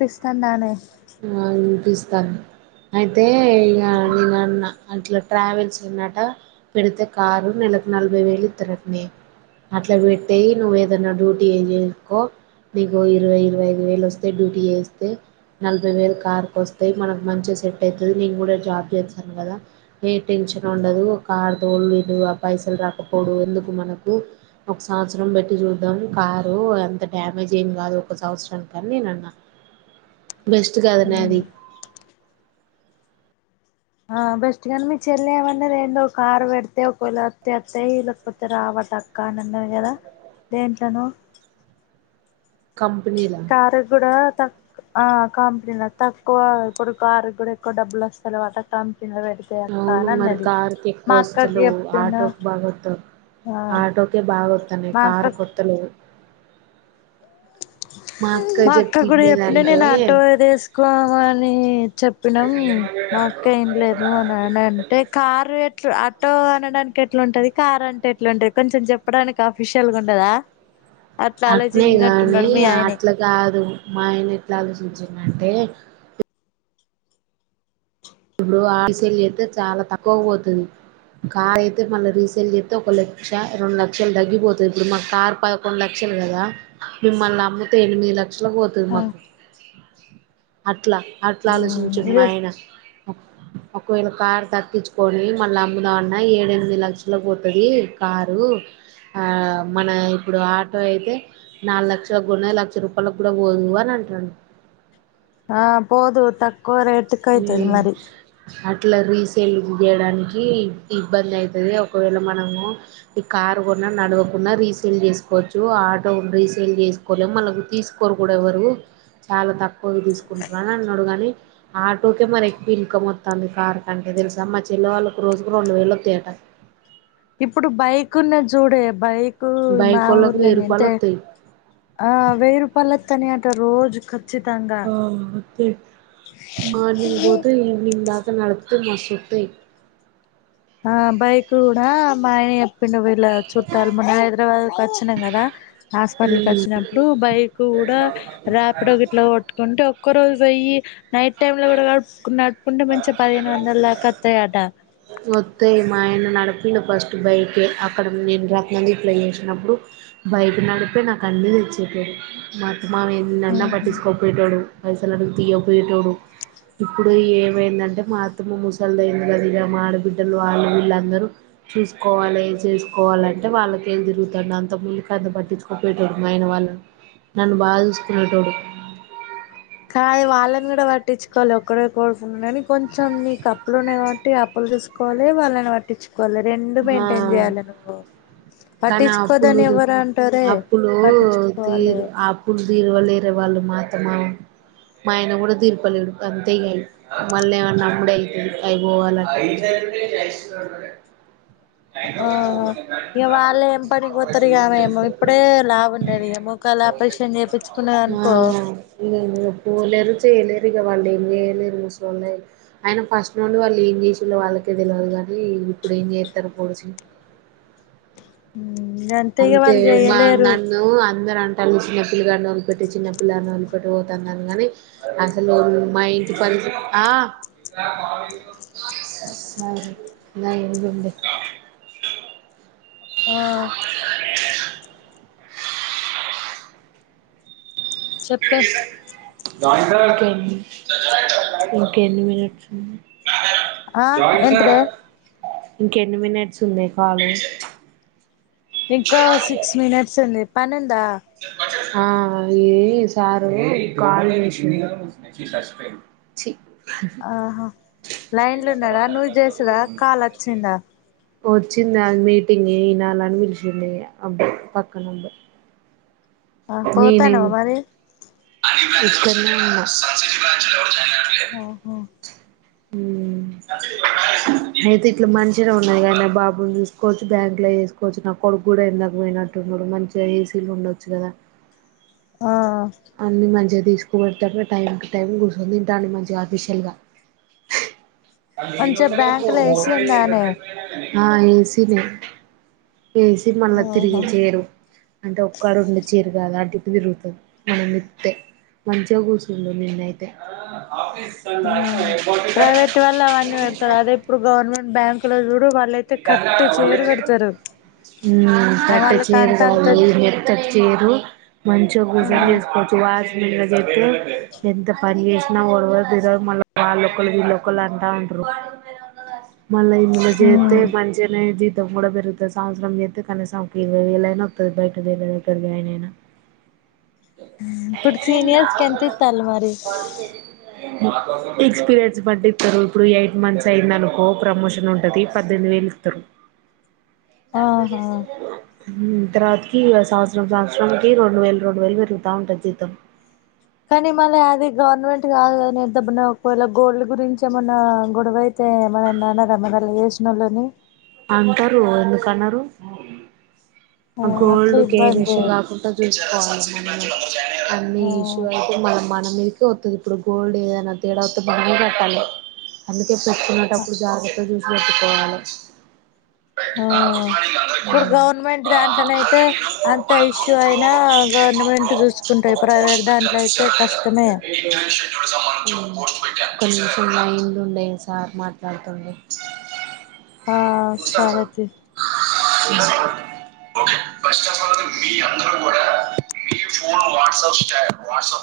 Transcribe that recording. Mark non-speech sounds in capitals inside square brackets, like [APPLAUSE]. పిస్తందానానే ఆ అనిపిస్తాది అయితే ఇగా నేను అన్న అట్లా ట్రావెల్స్ ఏన్నట పెడితే కారు నేను నలభై వేలు ఇస్తారటనే అట్లా పెట్టేయి నువ్వు ఏదైన్నా డ్యూటీ ఎ చేసుకో మీకు ఇరవై ఇరవై ఐదు వేలు వస్తే డ్యూటీ చేస్తే నలభై వేల కార్కు వస్తయి, మనకు మంచిగా సెట్ అవుతుంది. నేను గూడా జాబ్ చేస్తాను, గదా ఏ టెన్షన్ ఉండదు ఒక కార్ తోళ పైసలు రాకపోడు, ఎందుకు మనకు ఒక సంవత్సరం పెట్టి చూదాం కారు ఎంత డ్యామేజ్ అయింది, కాదు ఒక సంవత్సరానికి నేను అన్నా [INAUDIBLE] బెస్ట్ గదనే అది ఆ బెస్ట్ కానీ మీ చెల్లి ఏమన్నది ఏందో ఒక కారు పెడితే ఒకవేళ వస్త వత్తయి లెకపోతే రావ చక్కా నన్నది గదా దేట్లనో కంపెనీలా కారు గూడా త ఆ కంపెనీ తక్కువ ఇప్పుడు కారు గూడా ఎక్కువ డబ్బులు వస్తాలెవట కంపె అవును మరి కార్కి మా ఎక్కువ అక్కకి ఒస్తలేవు చెప్పిన ఆటోకు బాగత్తయి ఆ ఆటోకే బాగొత్తాన్నయి మా అక్కకి కారుకొత్తలేవు మా అక్క చెప్తే కూడ చెప్పిన ఇనలేదంటే నేను ఆటో ఏ తీసుకోమంటే అని చెప్పినాం మాఅక్క ఏం లేదు అని అంటే కార్ ఆటో అనడానికి ఎట్లా ఉంటది కార్ అంటే ఎట్లాంటది కొంచెం చెప్పడానికి ఆఫిషియల్ గా ఉండదా అట్లా ఆలోచించిన కాని అట్లా కాదు మా ఆయన ఎట్లా ఆలోచించిడంటే ఇప్పుడు ఆలశ్యచేస్తే చాలా తక్కువ పోతుంది కార్ అయితే మళ్ళ రీసెల్ చెస్త్ ఒక లక్ష రెండు లక్షలు తగ్గిపోతది ఇప్పుడు మా కార్ పదకొండు లక్ష గదా మల్ల అమ్ముతే ఎనిమిది లక్ష ఎనిమిది లక్ష పోతది మాకు అట్లా అట్లా ఆలోచించండి మా ఆయన [INAUDIBLE] ఒకవేళ కారు తగక్కించుకొని మళ్ళ అమ్ముదామన్న ఏడ ఎనిమిది లక్షల పోతది కారు ఆ మన ఇప్పుడు ఆటో అయితే నాలుగు లక్షలకొన్నది లక్ష రూపాయలకు గూడా పోదు అని ఇటురండి ఆ పోదు తక్కువ రేటుకయతది హ్మ్ మరి అట్లా రీసేల్ చేయడానికి ఇబ్బంది అయితది ఒకవేళ మనము ఈ కార్ కొన్న నడవకున్న రీసేల్ చేసుకోవచ్చు ఆటో రీసేల్ చేసుకోలేం మనకు తీసుకోరు కూడా ఎవరు చాలా తక్కువకు తీసుకుంటున్నా అని అన్నడు గాని ఆటోకే మరి ఎక్కువ ఇన్కమ్ వత్తాంది కార్ కంటే తెలుసా మా చెల్లె వాళ్ళకు రోజుకు రెండు వేలు వత్తయట ఇప్పుడు బైక్ ఉన్నది చూడే బైక్ మా బైకోళ్ళకు వెయ్యి ఊర్లోని రూపాయలు అంటే వత్తాయి ఆ వెయ్యి రూపాయలు వత్తాన్నయి అంట రోజు ఖచ్చితంగా ఆ వత్తయి మార్నింగ్ పోతే ఈవినింగ్ దాక నడిపితే మస్తోత్తయి ఆ బైక్ కూడా మా ఆయనే చెప్పిండు వీళ్ళ చుట్టాలు మొన్న హైదరాబాద్ కొచ్చినం కదా హాస్పిటల్కి వచ్చినప్పుడు బైక్ కూడా హ్మ్ ర్యాపిడో గిట్ల కొట్టుకుంటే ఒక్క రోజు వెయ్యి నైట్ టైమ్ లో కూడా నడుపుకున్న కుంటె మంచిగ పదిహేను వందల దాక వత్తయట వత్తయి మా ఆయన నడిపిండు ఫస్ట్ బైకే అక్కడ నేను రత్నదీప్ల చేసినప్పుడు బైక్ నడిపే నాకు అన్ని తెచ్చేటోడు మా మావయ్య ఎన్నన్న పట్టించుకోకపోయేటోడు పైసలు అడుగుతే ఇయ్యకపోయేటోడు ఇప్పుడు ఏం మైందంటే మా అత్తమ ముసలిదైంది కద ఇగ మా ఆడబిడ్డలు వాళ్ళు వీళ్ళందర చూసుకోవాలి చేసుకోవాలంటే వాళ్ళకేలి తిరుగుతాండు అంతకుముందుకు అంత పట్టించుకోపోయేటోడు మా ఆయన వాళ్ళను నన్ను బాగా చూసుకునేటోడు కాదు వాళ్ళని కూడ పట్టించుకోవాలే ఒకడే కొడుకు కాని కొంచెం నీకు అప్పులున్నయి కాబట్టి అప్పులు చూస్కో కోవాలే వాళ్ళని పట్టించుకోవాలే రెండు మెయింటైన్ ఆ చేయాలి నువ్వు కానీ అప్పులు పట్టించుకోదని ఎవరు అంటారే అప్పులు పట్టించుకోవాలి తీరు ఆ అప్పులు తీర్వలేరు వా వాళ్ళు మా అత్త మామ మా ఆయన కూడ తీర్పలేడు అంతే ఇగ అయ్యి మల్లేమన్న అమ్ముడయితే అయి పోవాలంటే యి హడ్రోగా వాళ్లేం పనికి పోతరు ఇగ ఏమో ఇప్పుడే లావు ఉన్నది ఇగ మోకాళ్ళ ఆపరేషన్ చేపిచుకున్నదనుకో ఆ లే పోలేరు చేయలేరు ఇగ వాళ్ళు ఏం చేయలేరు ముసలోళ్ళు అయిల్లు అయిన ఫస్ట్ నుండి వాళ్ళు ఏం చేసిళ్ళు వాళ్ళకి తెలవదు కానీ ఇప్పుడు ఏం చేస్తరు పోడిచి గంతే ఇగ అంతే వాళ్ళు మా చేయలేరు నన్ను అందర అ టాళ్ళు చిన్న పిలగాని వదిలిపెట్టి చిన్న పిలగాన్ని వదిలిపెట్టి పోతోందనిగాని అసలు మా ఇంటి పని ఆ సరే లైన్ల ఉండే ఆ చెప్పే ఉమ్ ఇంక ఎన్ని మినిట్స్ ఉంది ఆ ఏంటిదే ఇంకెన్ని మినిట్స్ ఉందే కాలు ఇంకా సిక్స్ మినేట్స్ ఉంది పన్నెండు ప ఆ ఈ సారు కాల్ చేసిండు ఆహా లైన్ల ఉన్నడా నువ్వు చేసుడా కాల్ చి వచ్చిందా వచ్చింది అ మీటింగ్ వినాలని పిలిశిండు ఇగ పక్కనోళ్ళు ఆ పోతాన్నవా మరి ఇకడ్నే ఉన్నా ఓహో హు అయితే ఇట్లా మంచిగానే ఉన్నాది కానీ నా బాబుని చూసుకోవచ్చు బ్యాంక్ లో వేసుకోవచ్చు నా కొడుకు కూడా ఎంతక పోయినట్ అడు మంచిగా ఏ సి లో ఉండొచ్చు కదా ఆ అనీ మంచిగా తీసుకు పెడతేటు టైం టు టైం కుసోనీ తింటంది మంచిగా ఆఫిషియల్గా మంచిగా బ్యాంకులో ఏసి ఉందానే ఆ ఏ సి నే ఏ సి మళ్ళా తిరిగి ఆహా చేరు అంటే ఒక్కడు ఉండి చేరు ఇ అలాంటిప్ప తిరుగుతుంది మనం నిప్తే మంచిగా కూర్చుంటు నిన్నయితే ఆఫీస్ ఆ ప్రైవేట్ వల్ల అవన్నీ పెడతారు అదే ఇప్పుడు గవర్నమెంట్ బ్యాంకు లో చూ ఇప్పుడు వాళ్ళుయితే కట్టే చేరు పెడతారు పెట్ట వాళ్ళకి చీరు అంత అంత కాదు ఎత్తటి చీరు మంచ ఓ గుజారి వసుకు వా చెతే ఎంత పని చేసినా జ మళ్ళ వాళ్ళొళ్ళ వీళ్ళొళ్ళ అంటా ఉంటుారు డు మళ్ళ ఇంలో చేతే మంచినేది జీతం కూడా పెరుగుతుంది సంవత్సరం చేస్తతే కనీసం ఒక ఇరవై వేళ్ళు ఐనా వస్తుంది బయట దరే ద్గర జాయిన్ అయినా ఇప్పుడు సీనియర్స్క ఎంత ఈతలు మరి ఎక్స్పీరియన్స్ పట్టిస్తారు ఇప్పుడు ఎయిట్ మంత్స్ అయింది అనుకో ప్రమోషన్ ఉంటుంది పద్దెనిమిది వేలు ఇస్తారు ఆహా తర్వాతకి సంవత్సరం సంవత్సరాంనికి రెండు వేలు రెండు వేలు పెరుగుతా ఉంటది జీతం కానీ మళ్ళీ అది గవర్నమెంట్ కాదునింతమన్నా ఒకవేళ గోల్డ్ గురించి ఏమన్నా గొడవ అతే అ మ నాన్న రమ చేసినళ్ుని అంటారు ఎందుకన్నారు ఆ అట్లా గోల్డ్ కేస్ ఇబ్బంది కాకుండా చూసుకోవాలి మ అన్ని ఇష్యూ ఆ అయితే మ మన మీదకే అవుది ఇప్పుడు గోల్డ్ ఏదనా తేడా అతే బంగ కట్టాలి అ పెట్టుకునేటప్పుడు జాగ్రత్తగా చూసి పెట్టుకోవాలి ఆ ఇప్పుడు గవర్నమెంట్ దాంట్లోనయితే అంత ఇష్యూ అయినా [UNINTELLIGIBLE] గవర్నమెంట్ చూసుకుంటాయి ఒక పోస్ట్ ప్రైవేట్ దాంట్లో పెట్టాను అయితే చూసారా లేదా కష్టమే ఇంటర్వ్యూ కి సంబంధించి ఒక పోస్ట్ కొంచెం మైండ్ ఉండే సార్ మాట్లాడుతుండు ఆ సరేది అ [INAUDIBLE]